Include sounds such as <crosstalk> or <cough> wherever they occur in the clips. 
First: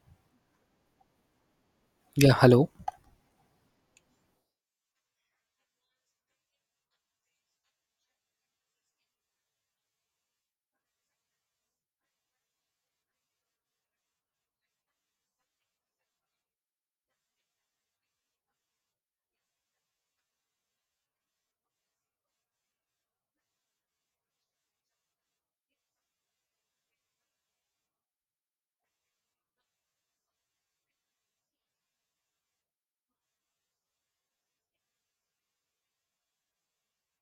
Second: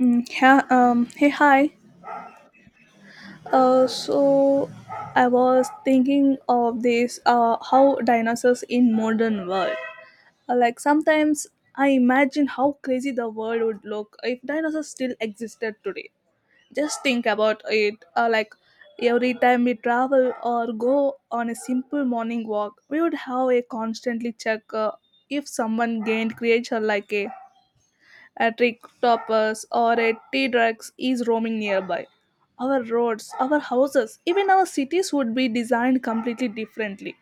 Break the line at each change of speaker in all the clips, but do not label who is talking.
Yeah, Hey, hi.
Yeah, hello.
So I was thinking of this how dinosaurs in modern world. Like sometimes I imagine how crazy the world would look if dinosaurs still existed today. Just think about it. Like every time we travel or go on a simple morning walk, we would have a constantly check if someone gained creature like a trick toppers or a tea drugs is roaming nearby. Our roads, our houses, even our cities would be designed completely differently,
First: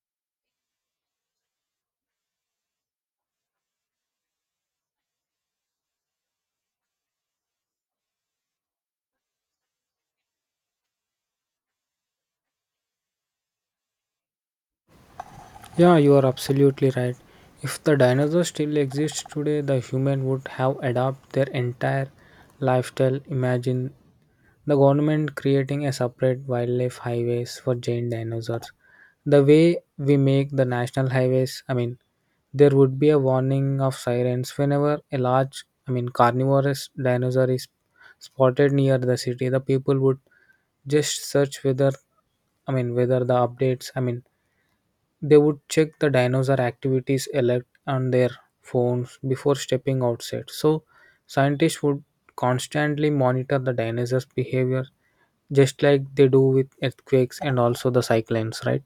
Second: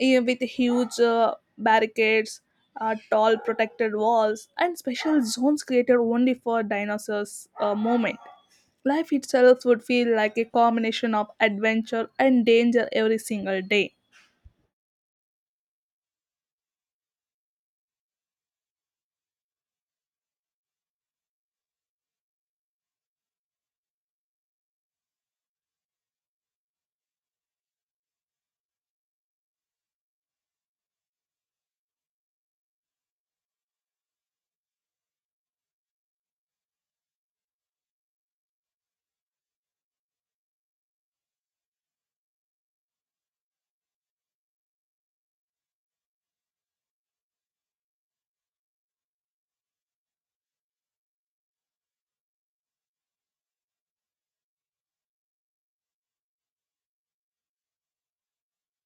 eh, with huge barricades, tall protected walls, and special zones created only for dinosaurs' movement. Life itself would feel like a combination of adventure and danger every single day.
Yeah, you are absolutely right. If the dinosaurs still exist today, the human would have adapted their entire lifestyle. Imagine the government creating a separate wildlife highways for giant dinosaurs. The way we make the national highways, I mean, there would be a warning of sirens whenever a large, I mean, carnivorous dinosaur is spotted near the city. The people would just search whether, I mean, whether the updates, I mean, they would check the dinosaur activities alert on their phones before stepping outside. So scientists would constantly monitor the dinosaurs' behavior just like they do with earthquakes and also the cyclones, right?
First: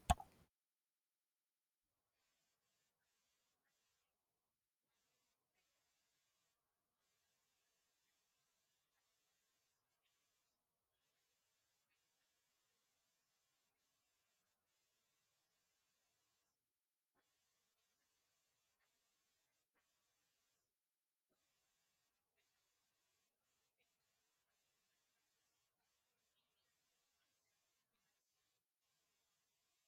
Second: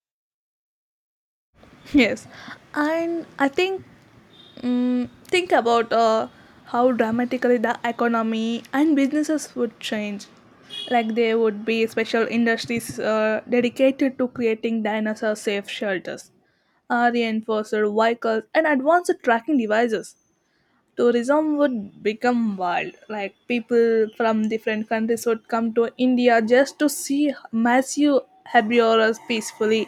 Yes, and I think think about how dramatically the economy and businesses would change. Like there would be special industries dedicated to creating dinosaur safe shelters, reinforced vehicles, and advanced tracking devices tourism would become wild. Like people from different countries would come to India just to see massive herbivores peacefully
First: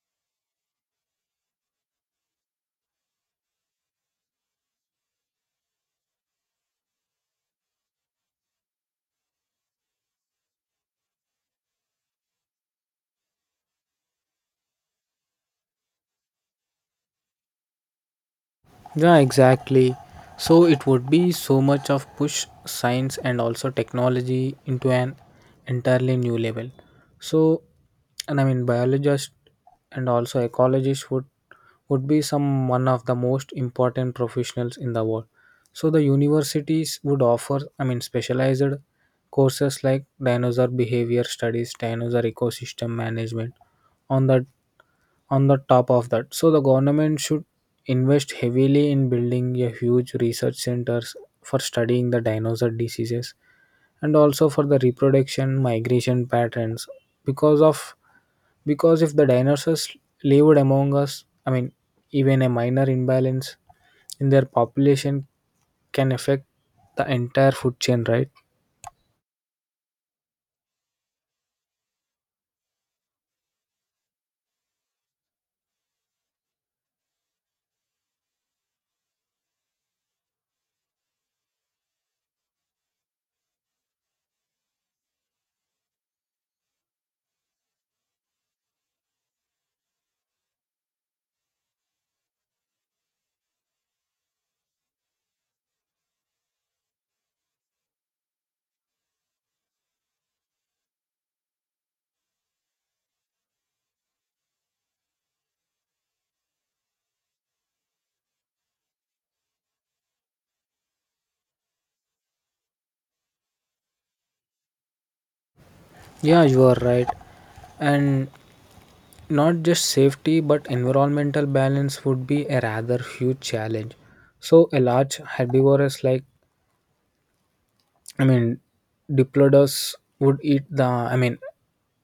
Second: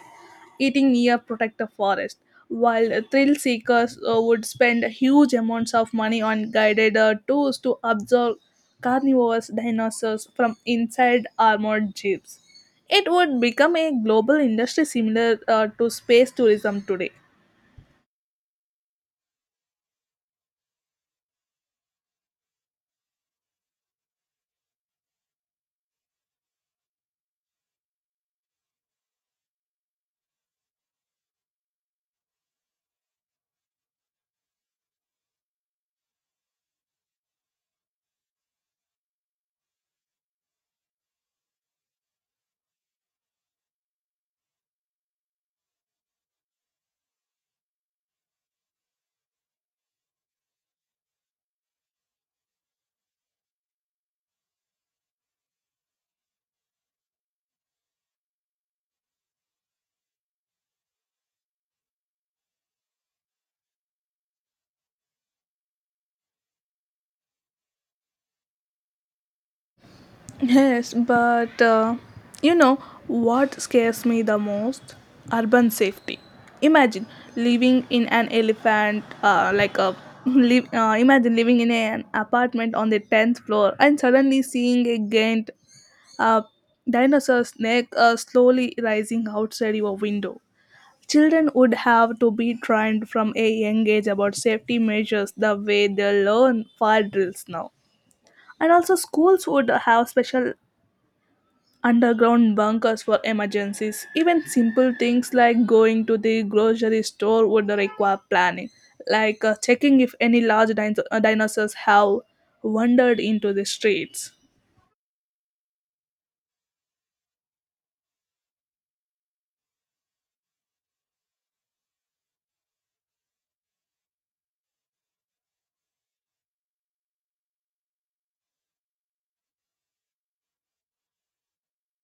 eating near protected forest, while thrill seekers would spend huge amounts of money on guided tours to observe carnivorous dinosaurs from inside armored jeeps. It would become a global industry similar to space tourism today.
Yeah, exactly. So it would be so much of push science and also technology into an entirely new level. So, and I mean, biologists and also ecologists would be some one of the most important professionals in the world. So the universities would offer, I mean, specialized courses like dinosaur behavior studies, dinosaur ecosystem management. On the on the top of that, so the government should invest heavily in building a huge research centers for studying the dinosaur diseases and also for the reproduction migration patterns because of because if the dinosaurs lived among us, I mean, even a minor imbalance in their population can affect the entire food chain, right?
Yes, but you know what scares me the most? Urban safety. Imagine living in an elephant, like a live, Imagine living in an apartment on the tenth floor and suddenly seeing a giant uh, dinosaur snake slowly rising outside your window. Children would have to be trained from a young age about safety measures the way they learn fire drills now, and also schools would have special underground bunkers for emergencies. Even simple things like going to the grocery store would require planning, like checking if any large dinosaurs have wandered into the streets.
Yeah, you are right. And not just safety, but environmental balance would be a rather huge challenge. So a large herbivorous, like, I mean, diplodocus would eat the, I mean,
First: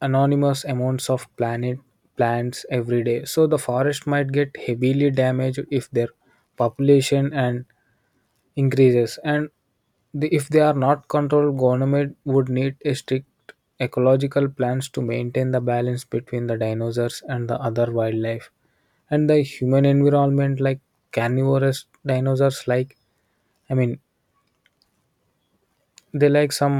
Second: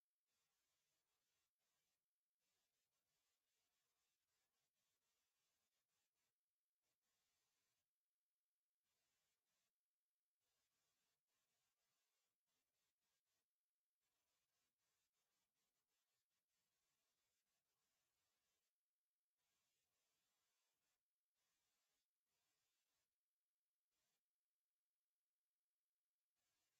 anonymous amounts of planet plants every day. So the forest might get heavily damaged if their population and increases and the, if they are not controlled, government would need a strict ecological plans to maintain the balance between the dinosaurs and the other wildlife and the human environment. Like carnivorous dinosaurs, like, I mean, they like some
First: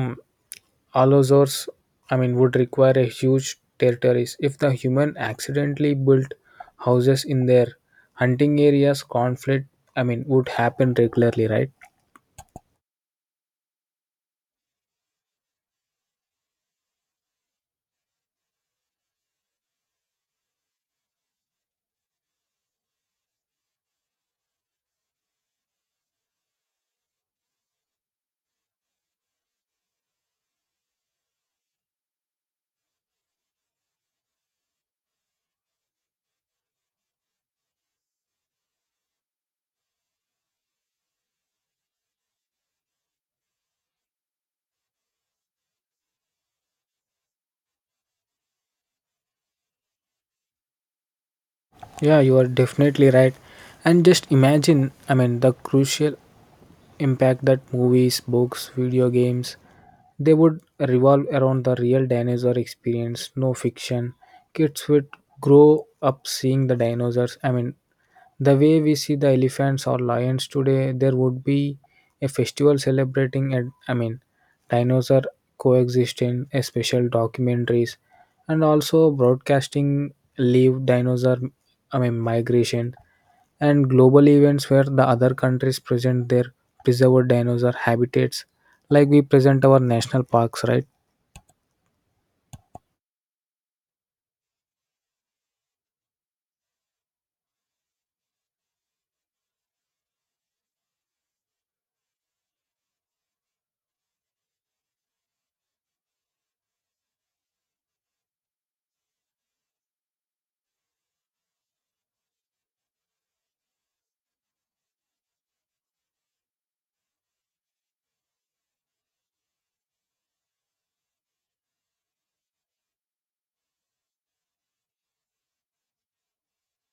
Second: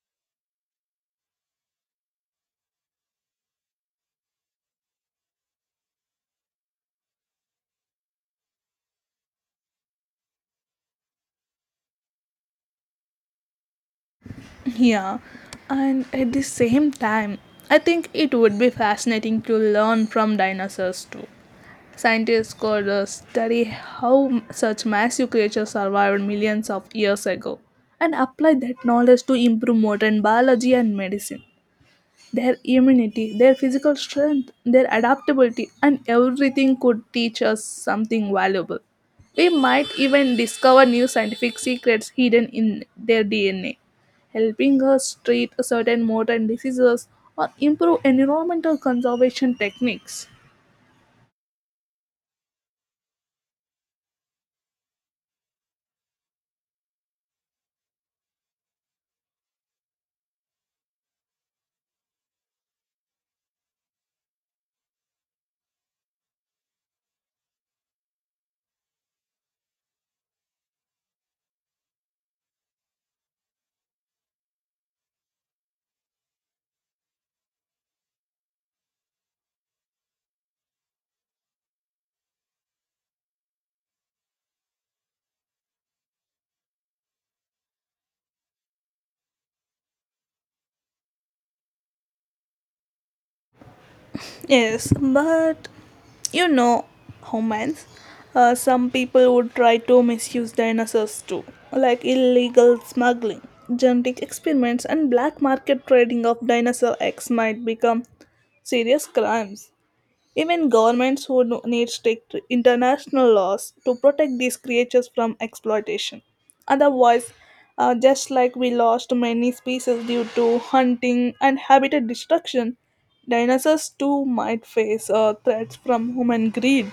allosaurs, I mean, would require a huge territories. If the human accidentally built houses in their hunting areas, conflict, I mean, would happen regularly, right?
Yeah, and at the same time, I think it would be fascinating to learn from dinosaurs too. Scientists could study how such massive creatures survived millions of years ago and apply that knowledge to improve modern biology and medicine. Their immunity, their physical strength, their adaptability, and everything could teach us something valuable. We might even discover new scientific secrets hidden in their DNA, helping us treat certain modern diseases or improve environmental conservation techniques.
Yeah, you are definitely right. And just imagine, I mean, the crucial impact that movies, books, video games, they would revolve around the real dinosaur experience, no fiction. Kids would grow up seeing the dinosaurs, I mean, the way we see the elephants or lions today. There would be a festival celebrating and, I mean, dinosaur coexistence, a special documentaries and also broadcasting live dinosaur, I mean, migration and global events where the other countries present their preserved dinosaur habitats like we present our national parks, right?
Yes, but you know, humans, some people would try to misuse dinosaurs too, like illegal smuggling, genetic experiments, and black market trading of dinosaur eggs might become serious crimes. Even governments would need strict international laws to protect these creatures from exploitation. Otherwise, just like we lost many species due to hunting and habitat destruction, dinosaurs too might face threats from human greed.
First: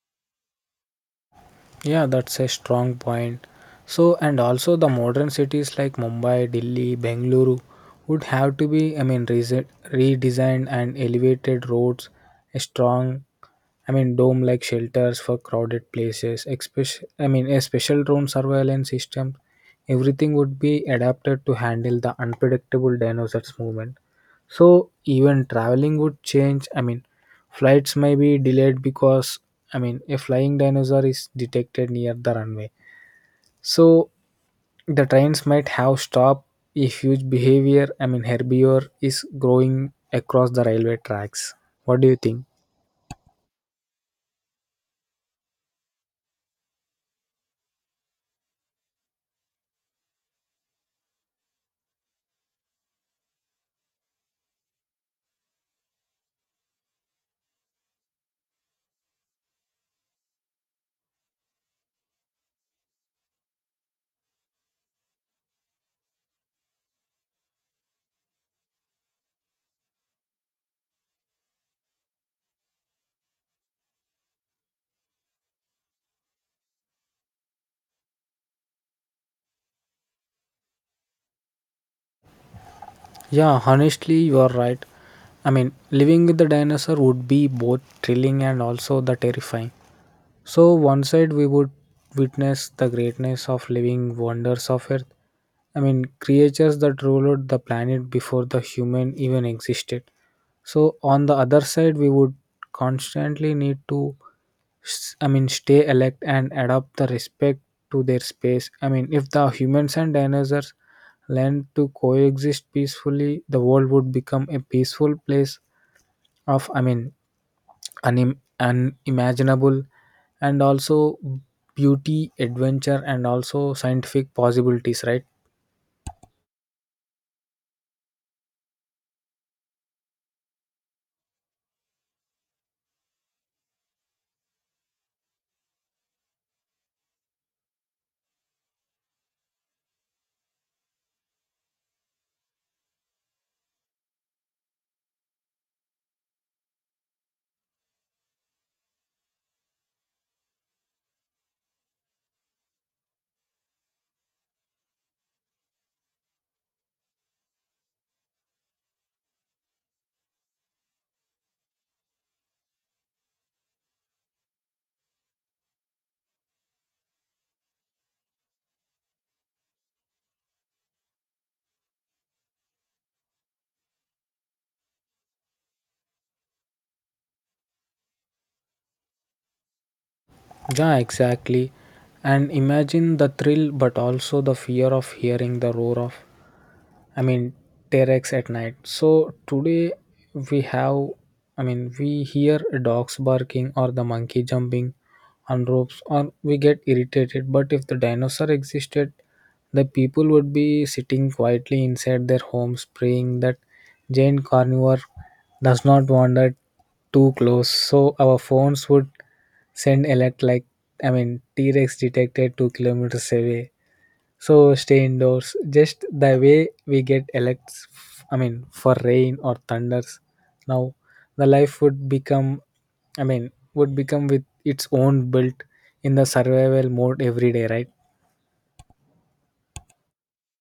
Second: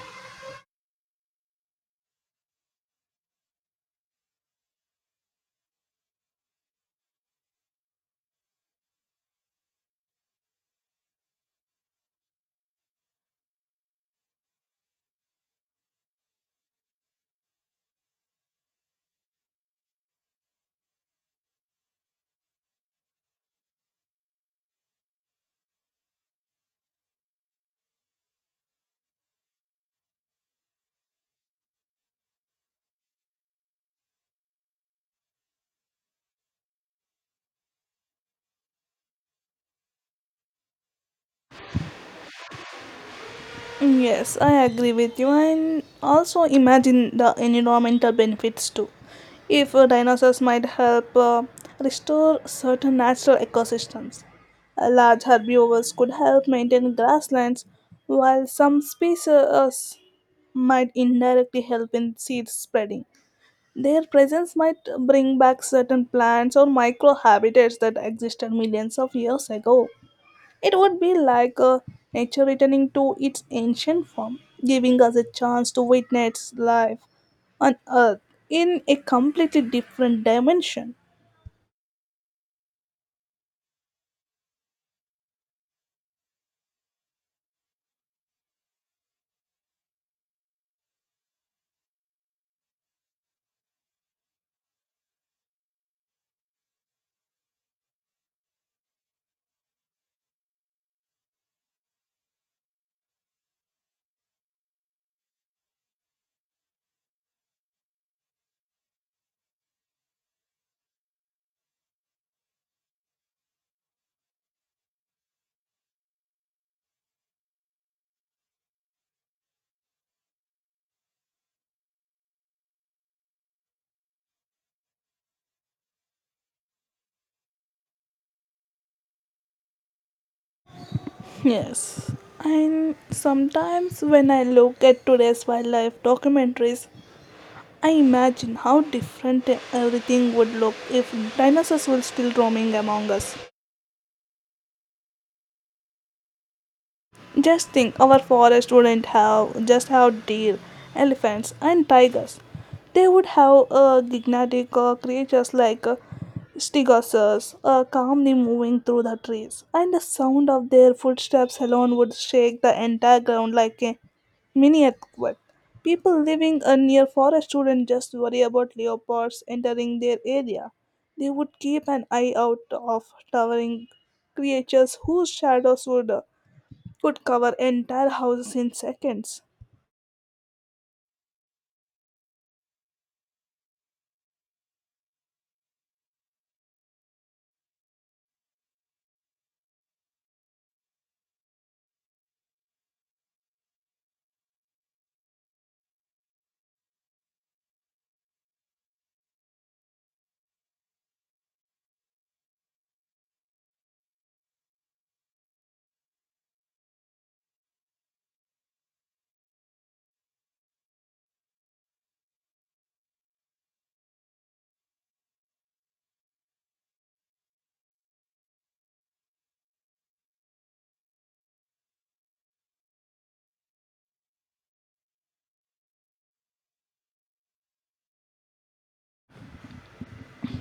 Yeah, that's a strong point. So, and also the modern cities like Mumbai, Delhi, Bengaluru would have to be, I mean, redesigned, and elevated roads, a strong, I mean, dome like shelters for crowded places, especially, I mean, a special drone surveillance system. Everything would be adapted to handle the unpredictable dinosaurs' movement. So, even traveling would change. I mean, flights may be delayed because, I mean, a flying dinosaur is detected near the runway. So, the trains might have stopped if huge behavior, I mean, herbivore, is growing across the railway tracks. What do you think?
Yes, I agree with you, and also imagine the environmental benefits too. If dinosaurs might help restore certain natural ecosystems, large herbivores could help maintain grasslands, while some species might indirectly help in seed spreading. Their presence might bring back certain plants or microhabitats that existed millions of years ago. It would be like nature returning to its ancient form, giving us a chance to witness life on Earth in a completely different dimension.
Yeah, honestly, you are right. I mean, living with the dinosaur would be both thrilling and also the terrifying. So, one side we would witness the greatness of living wonders of Earth, I mean, creatures that ruled the planet before the human even existed. So, on the other side, we would constantly need to, I mean, stay alert and adapt the respect to their space. I mean, if the humans and dinosaurs learned to coexist peacefully, the world would become a peaceful place of, I mean, unimaginable and also beauty, adventure, and also scientific possibilities, right?
Yes, and sometimes when I look at today's wildlife documentaries, I imagine how different everything would look if dinosaurs were still roaming among us. Just think, our forest wouldn't have just have deer, elephants, and tigers. They would have gigantic creatures like stegosaurs calmly moving through the trees, and the sound of their footsteps alone would shake the entire ground like a mini earthquake. People living near forest wouldn't just worry about leopards entering their area. They would keep an eye out of towering creatures whose shadows would could cover entire houses in seconds.
Yeah, exactly. And imagine the thrill, but also the fear of hearing the roar of, I mean, T-Rex at night. So today we have, I mean, we hear dogs barking or the monkey jumping on ropes or we get irritated. But if the dinosaur existed, the people would be sitting quietly inside their homes praying that giant carnivore does not wander too close. So our phones would send alert like, I mean, T-Rex detected 2 kilometers away, so stay indoors, just the way we get elects. I mean, for rain or thunders. Now, the life would become, I mean, would become with its own built in the survival mode every day, right?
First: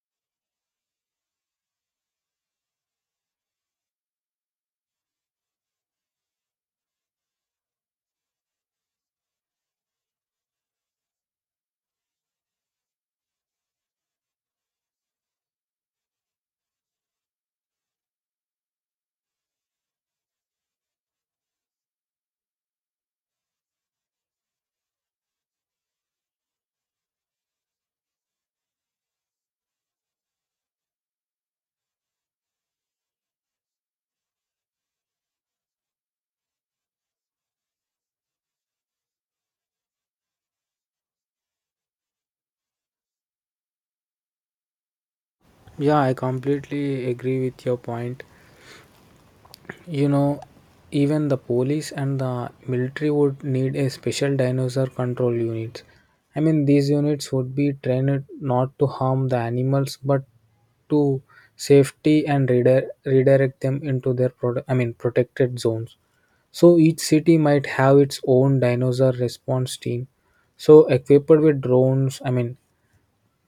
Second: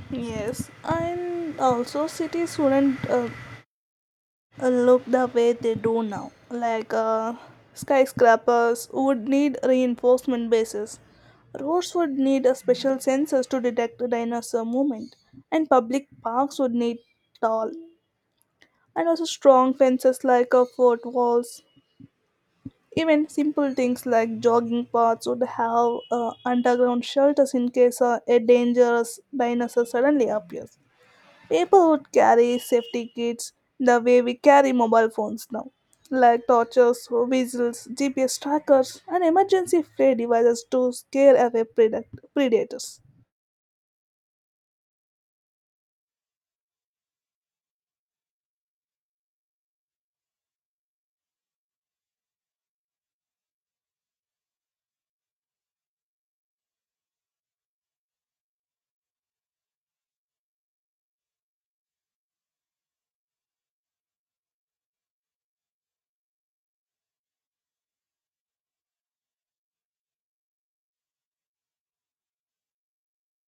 Yes, and also cities wouldn't look the way they do now. Like skyscrapers would need reinforcement bases. Roads would need a special sensors to detect the dinosaur movement, and public parks would need tall and also strong fences like fort walls. Even simple things like jogging paths would have underground shelters in case a dangerous dinosaur suddenly appears. People would carry safety kits the way we carry mobile phones now, like torches, whistles, GPS trackers, and emergency flare devices to scare away predators.
Yeah, I completely agree with your point. You know, even the police and the military would need a special dinosaur control units. I mean, these units would be trained not to harm the animals but to safety and redirect them into their I mean protected zones. So each city might have its own dinosaur response team. So equipped with drones, I mean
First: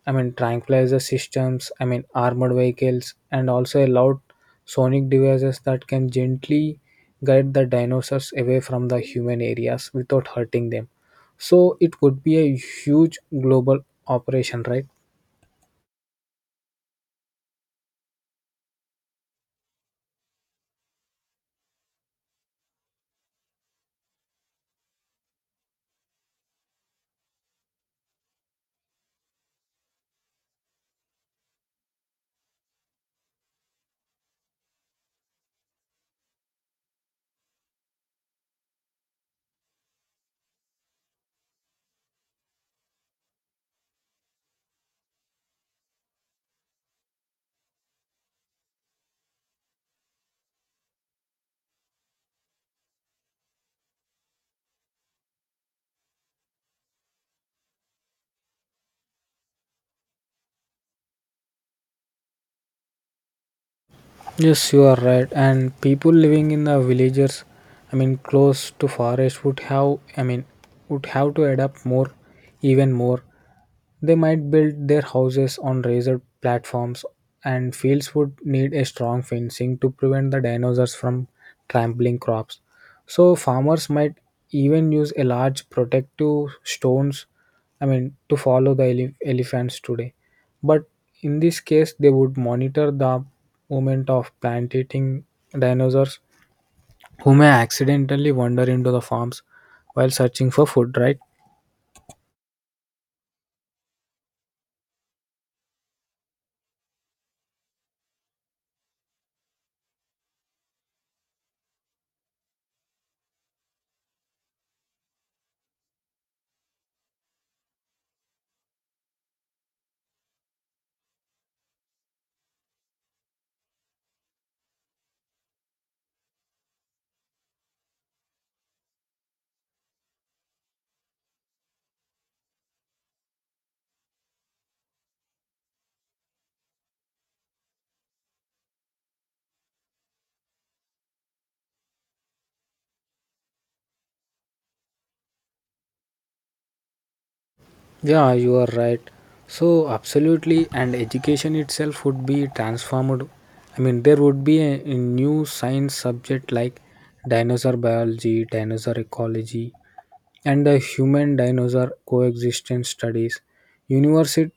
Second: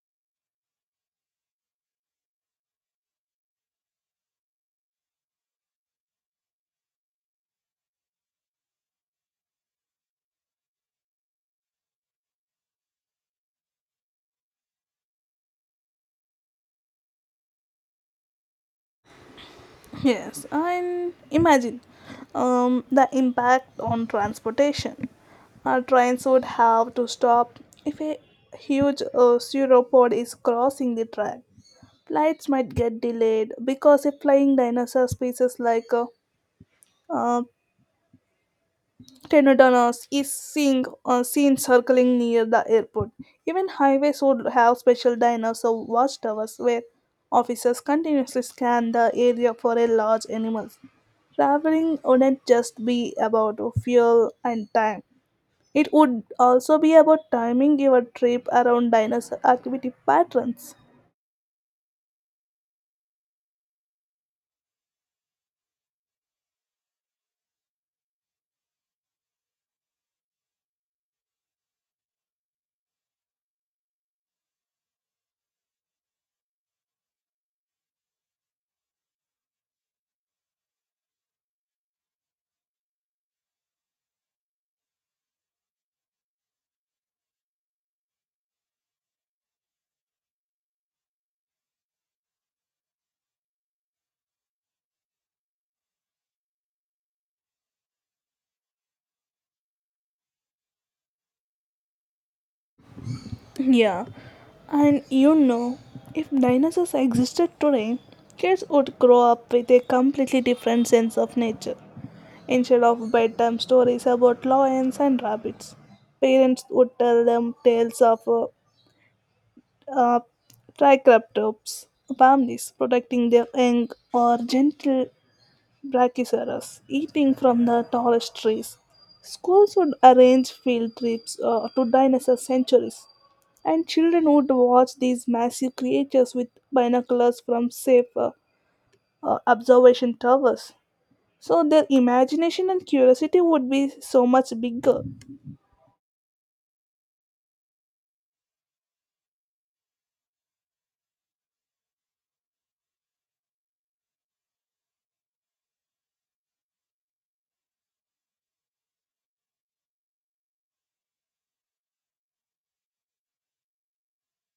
I mean tranquilizer systems, I mean, armored vehicles, and also allowed sonic devices that can gently guide the dinosaurs away from the human areas without hurting them. So it would be a huge global operation, right?
Yes, and imagine the impact on transportation. Our trains would have to stop if a huge sauropod is crossing the track. Flights might get delayed because a flying dinosaur species like uh, Tenedonos is seen circling near the airport. Even highways would have special diners or watchtowers where officers continuously scan the area for a large animals. Traveling wouldn't just be about fuel and time. It would also be about timing your trip around dinosaur activity patterns. <laughs>
Yes, you are right. And people living in the villages, I mean, close to forest would have, I mean, would have to adapt more, even more. They might build their houses on razor platforms, and fields would need a strong fencing to prevent the dinosaurs from trampling crops. So farmers might even use a large protective stones, I mean, to follow the elephants today. But in this case, they would monitor the movement of plant eating dinosaurs who may accidentally wander into the farms while searching for food, right?
Yeah, and you know, if dinosaurs existed today, kids would grow up with a completely different sense of nature. Instead of bedtime stories about lions and rabbits, parents would tell them tales of uh, triceratops families protecting their young or gentle brachiosaurus eating from the tallest trees. Schools would arrange field trips to dinosaur sanctuaries, and children would watch these massive creatures with binoculars from safe observation towers. So their imagination and curiosity would be so much bigger.
Yeah, you are right. So, absolutely, and education itself would be transformed. I mean, there would be a new science subject like dinosaur biology, dinosaur ecology, and the human dinosaur coexistence studies. University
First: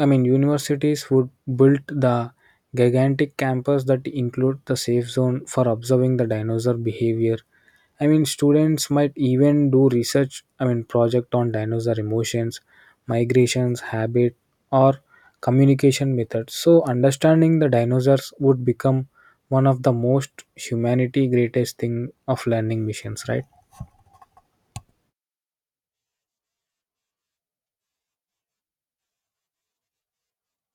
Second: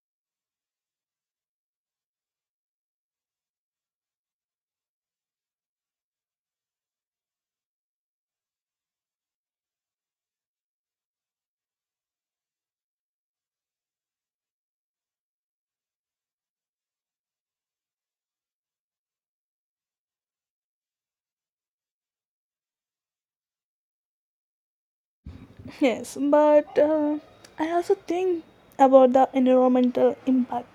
I mean, universities would build the gigantic campus that include the safe zone for observing the dinosaur behavior. I mean, students might even do research, I mean, project on dinosaur emotions, migrations, habit, or communication methods. So, understanding the dinosaurs would become one of the most humanity greatest thing of learning missions, right?
Yes, but I also think about the environmental impact.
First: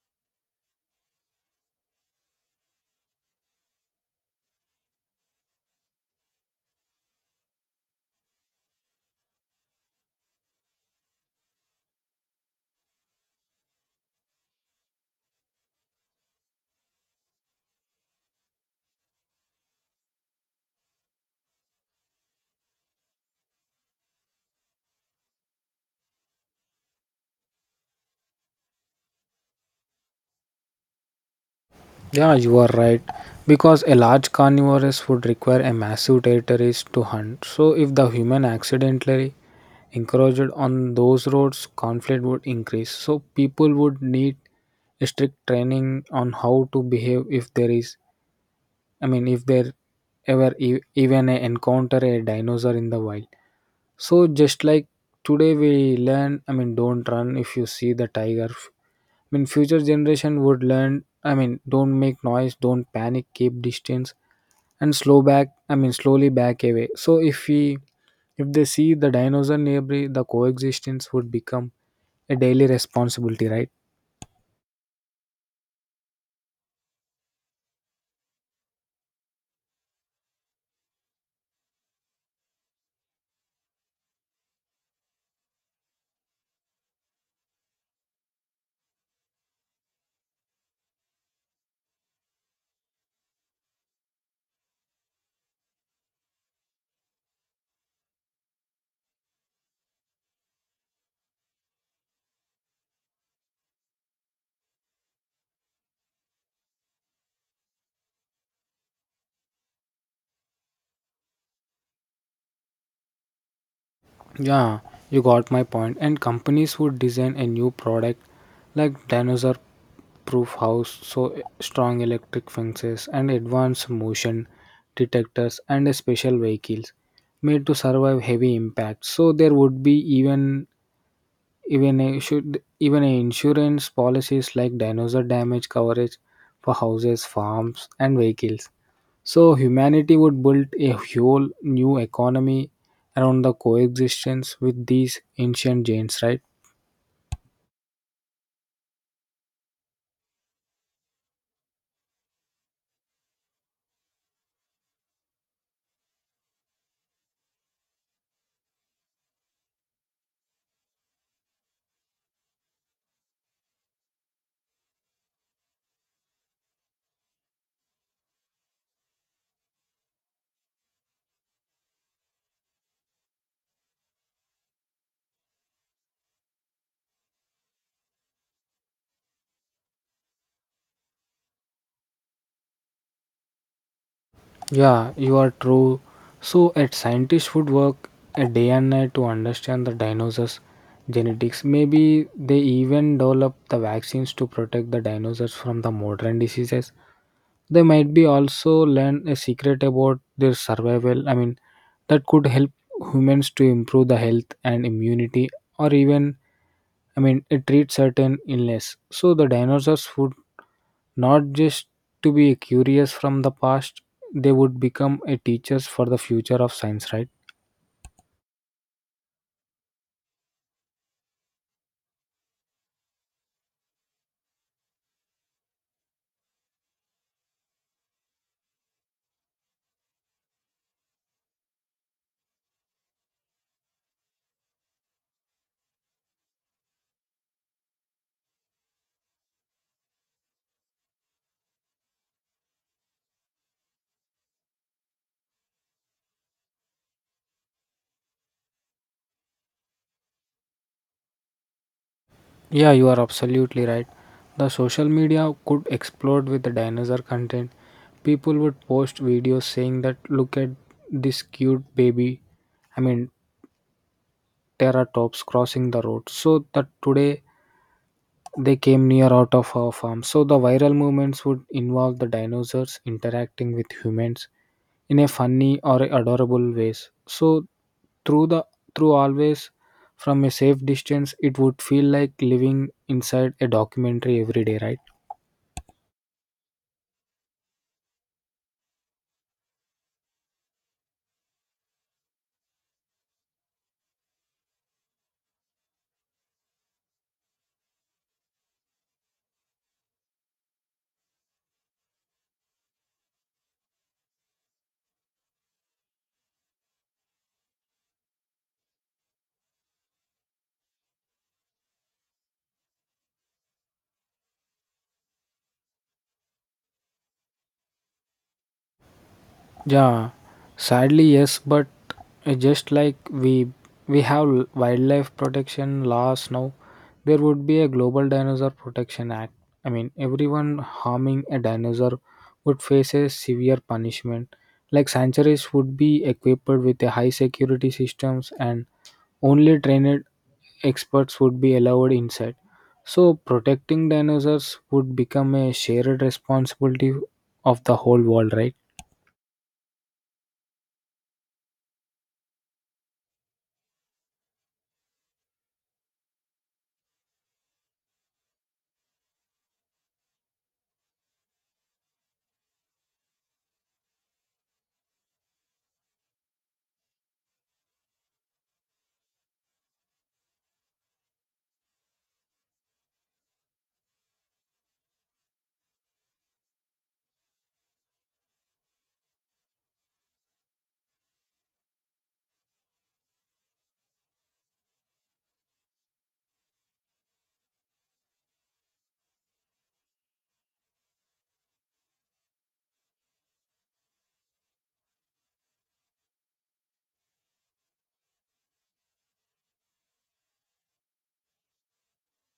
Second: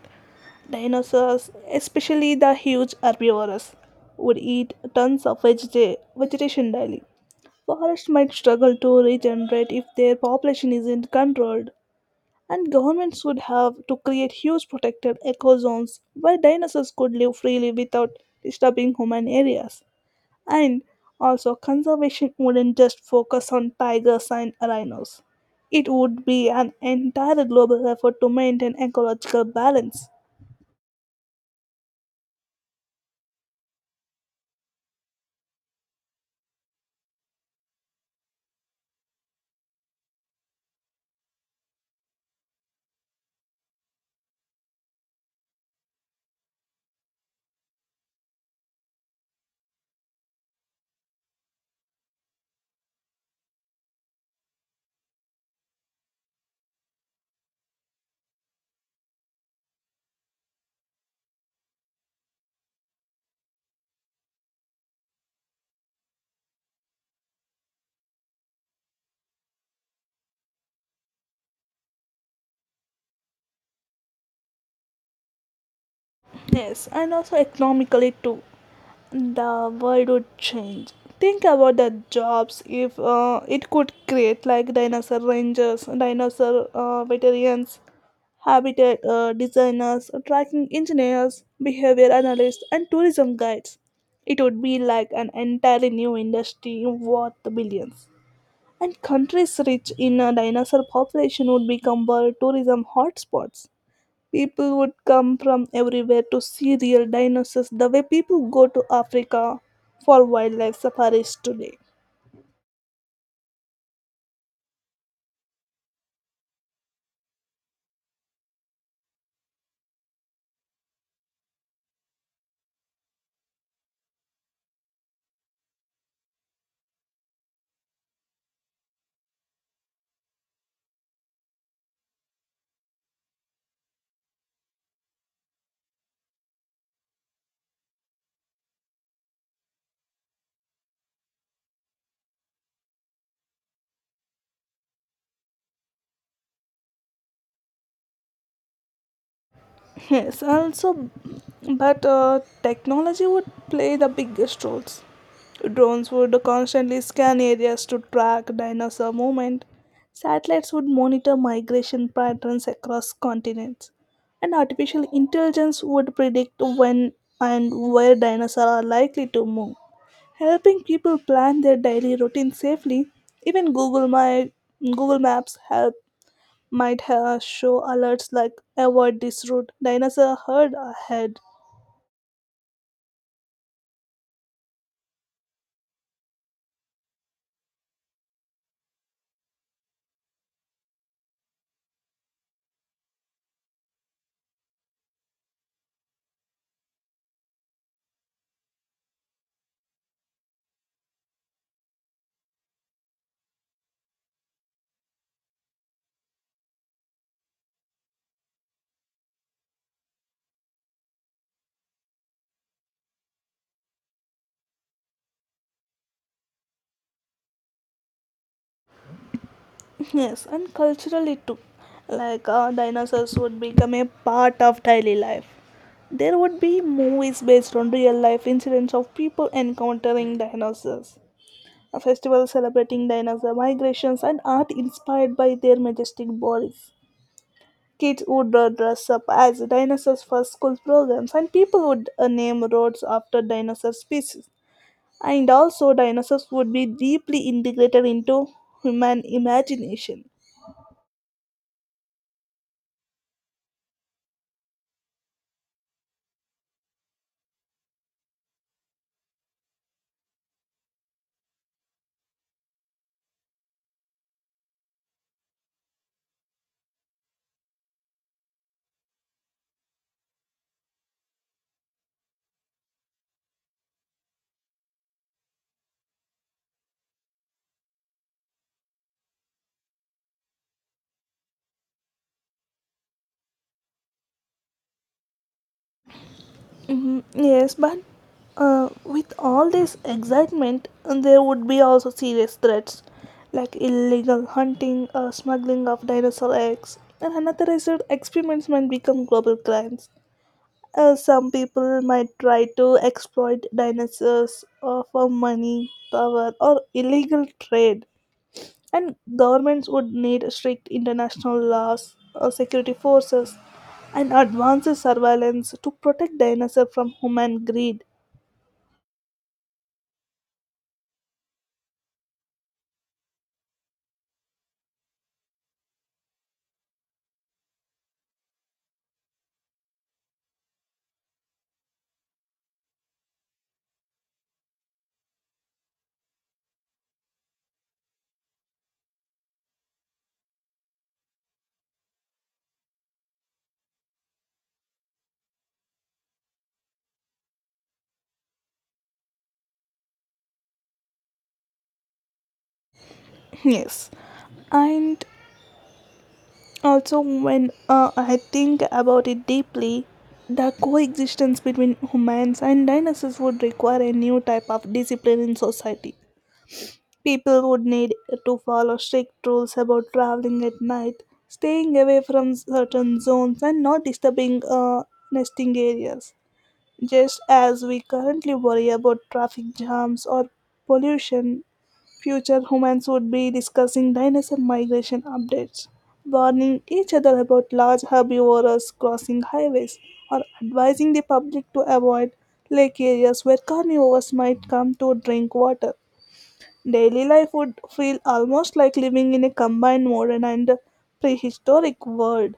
Dinosaurs, especially the huge herbivores, would eat tons of vegetation daily. Forests might struggle to regenerate if their population isn't controlled, and governments would have to create huge protected eco zones where dinosaurs could live freely without disturbing human areas. And also, conservation wouldn't just focus on tigers and rhinos. It would be an entire global effort to maintain ecological balance.
Yeah, you are right. Because a large carnivorous would require a massive territories to hunt. So if the human accidentally encroached on those roads, conflict would increase. So people would need a strict training on how to behave if there is, I mean, if there ever even a encounter a dinosaur in the wild. So just like today we learn, I mean, don't run if you see the tiger. I mean, future generation would learn. I mean, don't make noise, don't panic, keep distance, and slow back. I mean, slowly back away. So if we, if they see the dinosaur neighbor, the coexistence would become a daily responsibility, right?
Yes, and also economically too. The world would change. Think about the jobs if it could create, like dinosaur rangers, dinosaur veterinarians, habitat designers, tracking engineers, behavior analysts, and tourism guides. It would be like an entirely new industry worth billions. And countries rich in a dinosaur population would become world tourism hotspots. People would come from everywhere to see real dinosaurs the way people go to Africa for wildlife safaris today.
Yeah, you got my point. And companies would design a new product like dinosaur proof house, so strong electric fences and advanced motion detectors and a special vehicles made to survive heavy impacts. So there would be even a should even a insurance policies like dinosaur damage coverage for houses, farms and vehicles. So humanity would build a whole new economy around the coexistence with these ancient giants, right?
<laughs> Yes, also, but technology would play the biggest roles. Drones would constantly scan areas to track dinosaur movement. Satellites would monitor migration patterns across continents. And artificial intelligence would predict when and where dinosaurs are likely to move, helping people plan their daily routine safely. Even Google Maps help might show alerts like avoid this route, dinosaur herd ahead.
Yeah, you are true. So a scientist would work a day and night to understand the dinosaurs' genetics. Maybe they even develop the vaccines to protect the dinosaurs from the modern diseases. They might be also learn a secret about their survival. I mean, that could help humans to improve the health and immunity or even, I mean, it treats certain illness. So the dinosaurs would not just to be curious from the past, they would become a teachers for the future of science, right?
Yes, and culturally too. Like dinosaurs would become a part of daily life. There would be movies based on real life incidents of people encountering dinosaurs, a festival celebrating dinosaur migrations, and art inspired by their majestic bodies. Kids would dress up as dinosaurs for school programs, and people would name roads after dinosaur species. And also, dinosaurs would be deeply integrated into human imagination.
Yeah, you are absolutely right. The social media could explode with the dinosaur content. People would post videos saying that look at this cute baby. I mean, teratops crossing the road. So that today they came near out of our farm. So the viral movements would involve the dinosaurs interacting with humans in a funny or adorable ways. So through the through always from a safe distance, it would feel like living inside a documentary every day, right?
Mhm, Yes, but with all this excitement, there would be also serious threats like illegal hunting or smuggling of dinosaur eggs, and unauthorized experiments might become global crimes. Some people might try to exploit dinosaurs for money, power, or illegal trade. And governments would need strict international laws, security forces, and advanced surveillance to protect dinosaurs from human greed.
Yeah, sadly yes, but just like we have wildlife protection laws now, there would be a global dinosaur protection act. I mean, everyone harming a dinosaur would face a severe punishment. Like sanctuaries would be equipped with a high security systems and only trained experts would be allowed inside. So protecting dinosaurs would become a shared responsibility of the whole world, right?
Yes, and also when I think about it deeply, the coexistence between humans and dinosaurs would require a new type of discipline in society. People would need to follow strict rules about traveling at night, staying away from certain zones, and not disturbing nesting areas. Just as we currently worry about traffic jams or pollution, future humans would be discussing dinosaur migration updates, warning each other about large herbivores crossing highways, or advising the public to avoid lake areas where carnivores might come to drink water. Daily life would feel almost like living in a combined modern and prehistoric world.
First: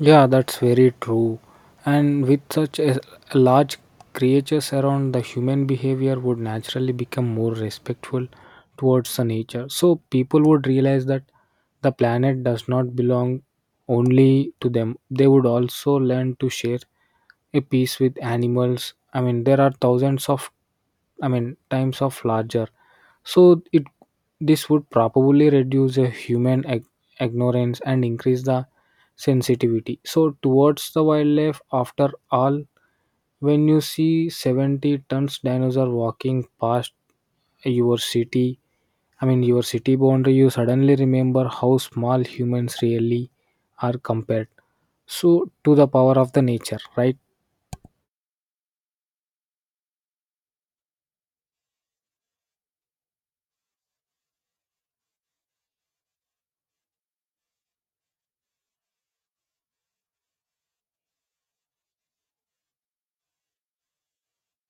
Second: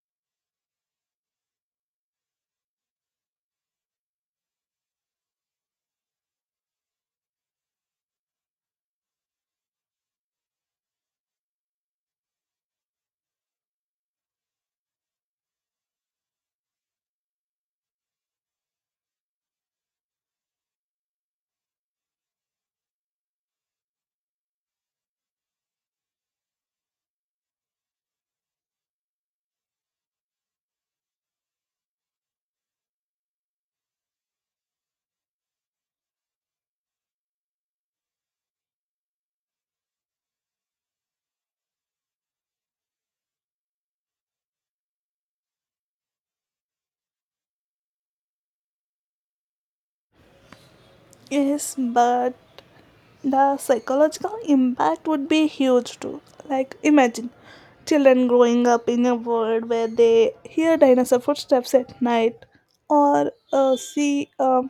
Yeah, that's very true. And with such a large creatures around, the human behavior would naturally become more respectful towards the nature. So people would realize that the planet does not belong only to them. They would also learn to share a piece with animals. I mean, there are thousands of, I mean, times of larger. So it this would probably reduce a human ignorance and increase the sensitivity. So towards the wildlife after all when you see 70 tons dinosaur walking past your city, I mean, your city boundary you suddenly remember how small humans really are compared so to the power of the nature, right?
Yes, but the psychological impact would be huge too, like imagine children growing up in a world where they hear dinosaur footsteps at night or uh, see um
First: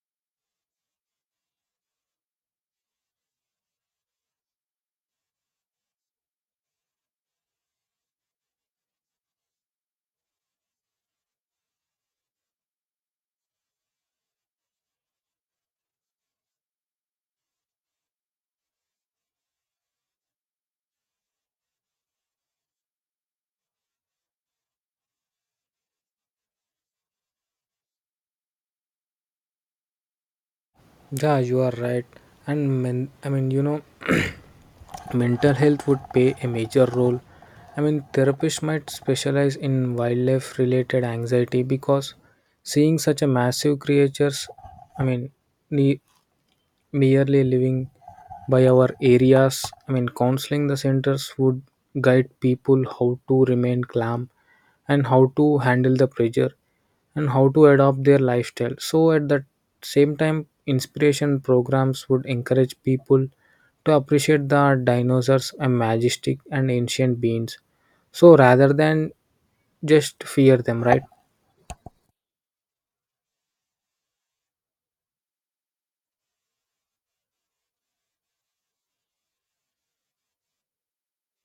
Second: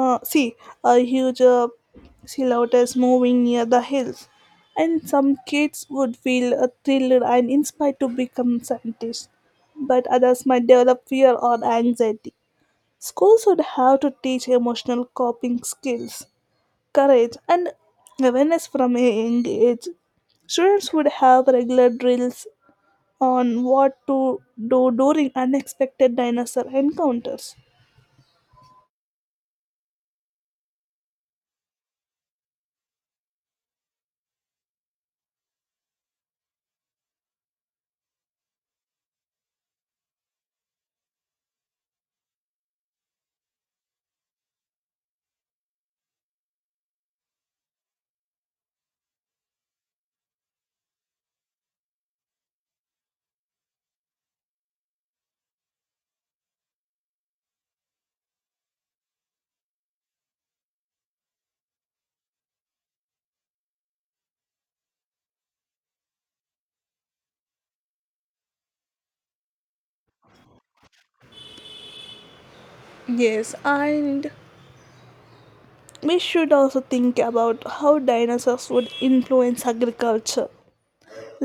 uh, see a huge sea lotus moving near the hills. And some kids would feel thrilled and inspired to become scientists, but others might develop fear or anxiety. Schools would have to teach emotional coping skills, courage, and awareness from a young age. Students would have regular drills on what to do during unexpected dinosaur encounters.
Yeah, you are right. And men, I mean, you know, <clears throat> mental health would play a major role. I mean, therapists might specialize in wildlife related anxiety because seeing such a massive creatures, I mean, ne- merely living by our areas, I mean, counseling the centers would guide people how to remain calm and how to handle the pressure and how to adopt their lifestyle so at the same time inspiration programs would encourage people to appreciate the dinosaurs and majestic and ancient beings so rather than just fear them, right?
Yes, and we should also think about how dinosaurs would influence agriculture.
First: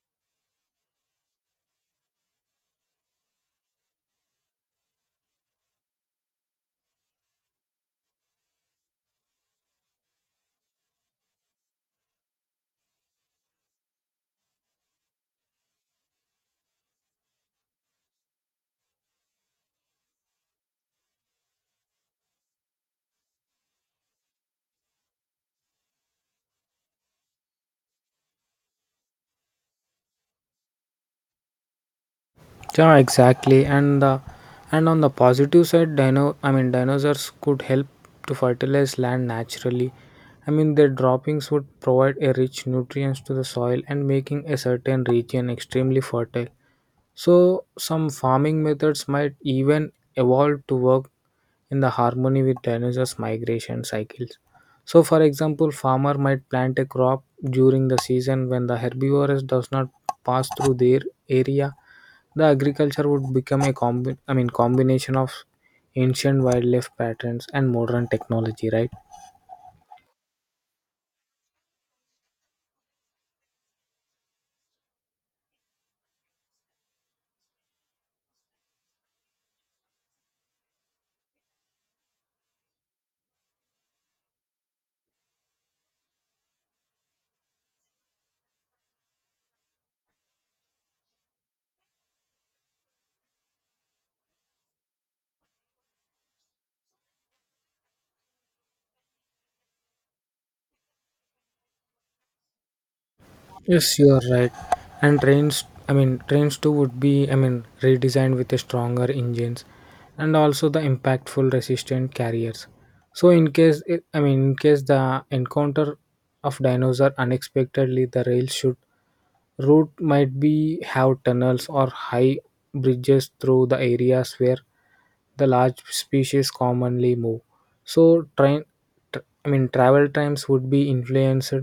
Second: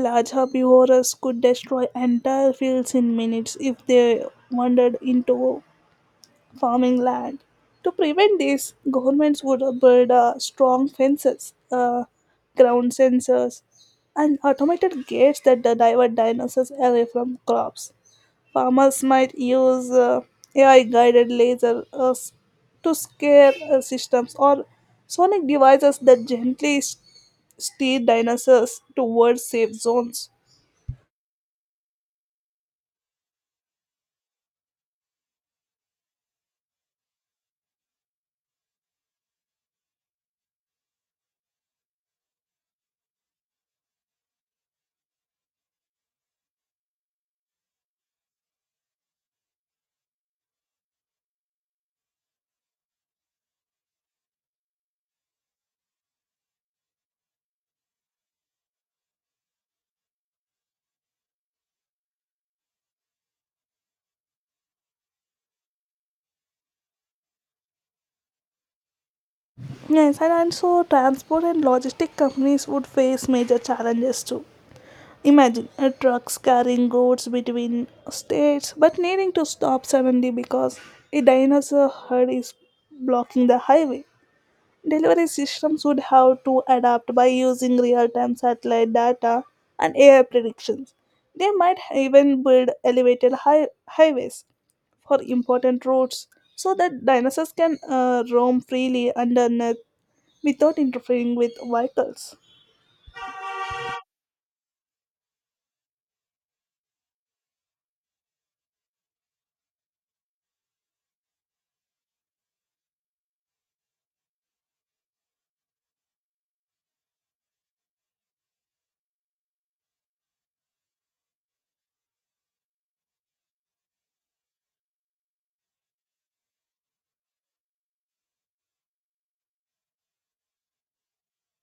Large herbivores could destroy entire fields in minutes if they wandered into farming land. To prevent this, governments would build strong fences, ground sensors, and automated gates that divert dinosaurs away from crops. Farmers might use AI guided laser to scare systems or sonic devices that gently steer dinosaurs towards safe zones.
Yeah, exactly. And on the positive side, dino I mean dinosaurs could help to fertilize land naturally. I mean their droppings would provide a rich nutrients to the soil and making a certain region extremely fertile. So, some farming methods might even evolve to work in the harmony with dinosaurs' migration cycles. So, for example, farmer might plant a crop during the season when the herbivorous does not pass through their area. The agriculture would become a I mean combination of ancient wildlife patterns and modern technology, right?
Yes, and also transport and logistic companies would face major challenges too. Imagine a truck carrying goods between states but needing to stop suddenly because a dinosaur herd is blocking the highway. Delivery systems would have to adapt by using real time satellite data and AI predictions. They might even build elevated highways for important routes so that dinosaurs can roam freely underneath without interfering with vehicles.
Yes, you are right. And trains, I mean, trains too would be, I mean, redesigned with a stronger engines and also the impactful resistant carriers. So in case, I mean, in case the encounter of dinosaur unexpectedly, the rail should route might be have tunnels or high bridges through the areas where the large species commonly move. So train, tr I mean, travel times would be influenced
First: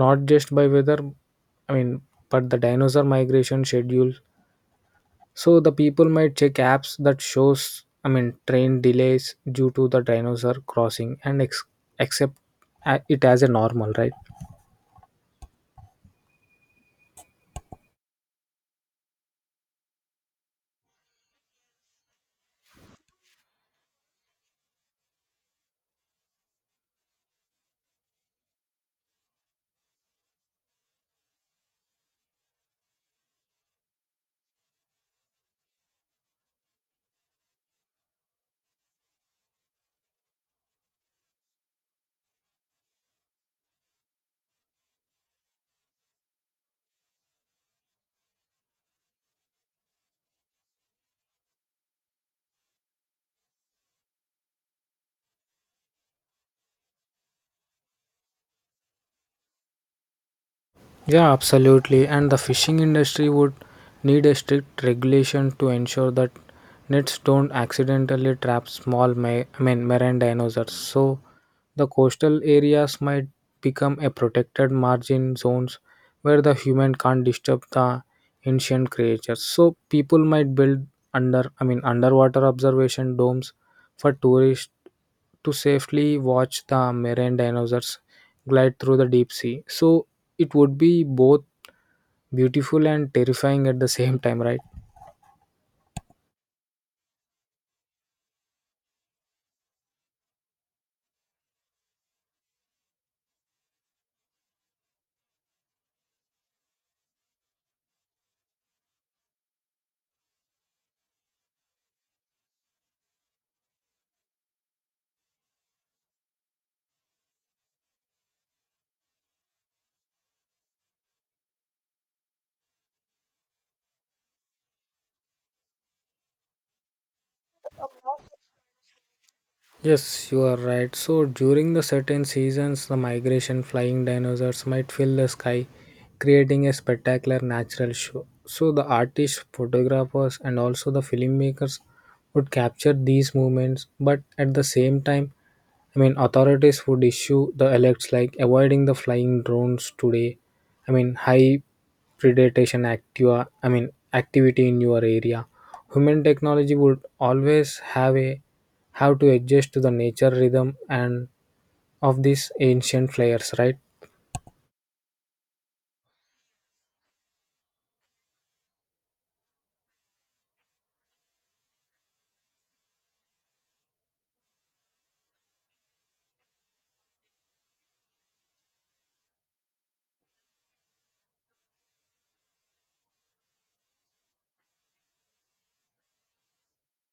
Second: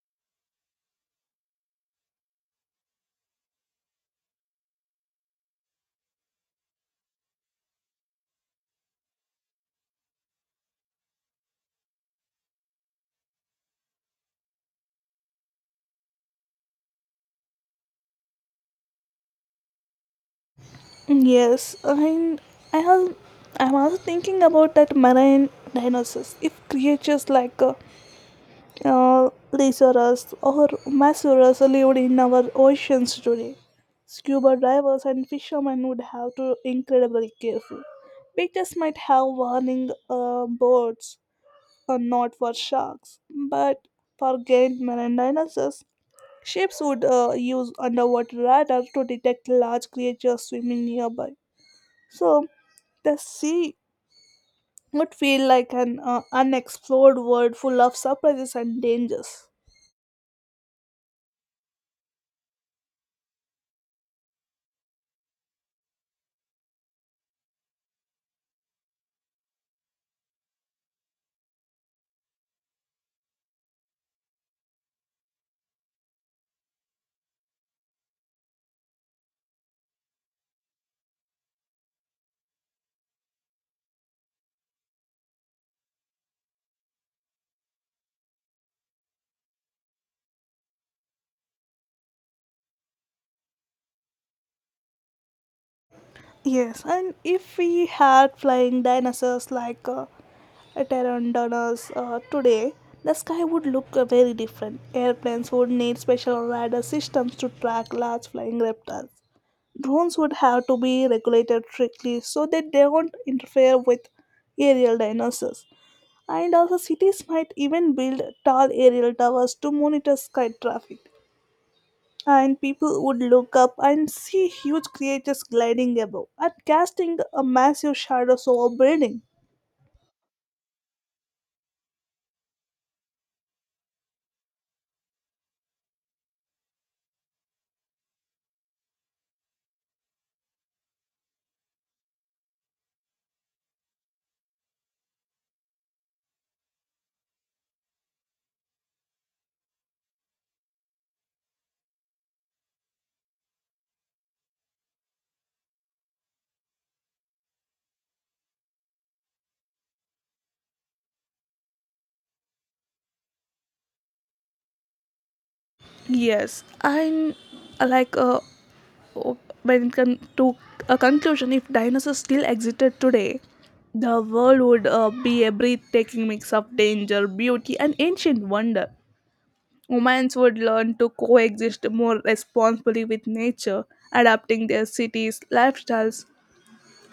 not just by weather, I mean, but the dinosaur migration schedule so the people might check apps that shows, I mean, train delays due to the dinosaur crossing and accept it as a normal, right?
Yes, and I have, I'm also thinking about that marine dinosaurs. If creatures like Lysaurus or Masuras lived in our oceans today, scuba divers and fishermen would have to incredibly careful. Beaches might have warning boards, not for sharks, but for giant marine dinosaurs. Ships would use underwater radar to detect large creatures swimming nearby, so the sea would feel like an unexplored world full of surprises and dangers.
Yeah, absolutely. And the fishing industry would need a strict regulation to ensure that nets don't accidentally trap small, I mean, marine dinosaurs. So the coastal areas might become a protected margin zones where the human can't disturb the ancient creatures. So people might build I mean, underwater observation domes for tourists to safely watch the marine dinosaurs glide through the deep sea. So it would be both beautiful and terrifying at the same time, right?
Yes, and if we had flying dinosaurs like pteranodons today, the sky would look very different. Airplanes would need special radar systems to track large flying reptiles. Drones would have to be regulated strictly so that they don't interfere with aerial dinosaurs. And also cities might even build tall aerial towers to monitor sky traffic, and people would look up and see huge creatures gliding above and casting a massive shadows over building.
Yes, you are right. So during the certain seasons, the migration flying dinosaurs might fill the sky, creating a spectacular natural show. So the artists, photographers, and also the filmmakers would capture these movements, but at the same time, I mean, authorities would issue the alerts like avoiding the flying drones today. I mean, high predation activa. I mean, activity in your area. Human technology would always have to adjust to the nature rhythm and of these ancient players, right?
yes and uh, like uh, o- when it come to a conclusion, if dinosaurs still existed today, the world would be a breathtaking mix of danger, beauty, and ancient wonder. Humans would learn to coexist more responsibly with nature, adapting their cities, lifestyles,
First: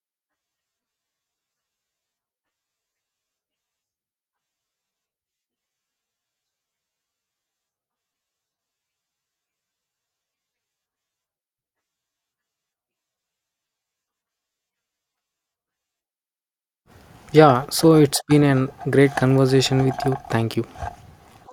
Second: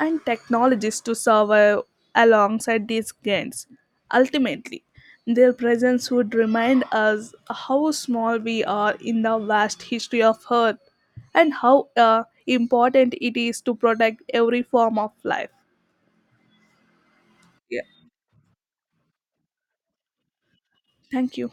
and technologies to survive alongside these gains. Ultimately, their presence would remind us how small we are in the vast history of Earth and how important it is to protect every form of life.
Yeah,
Yeah.
so it's been a great conversation with you. Thank you.
Thank you.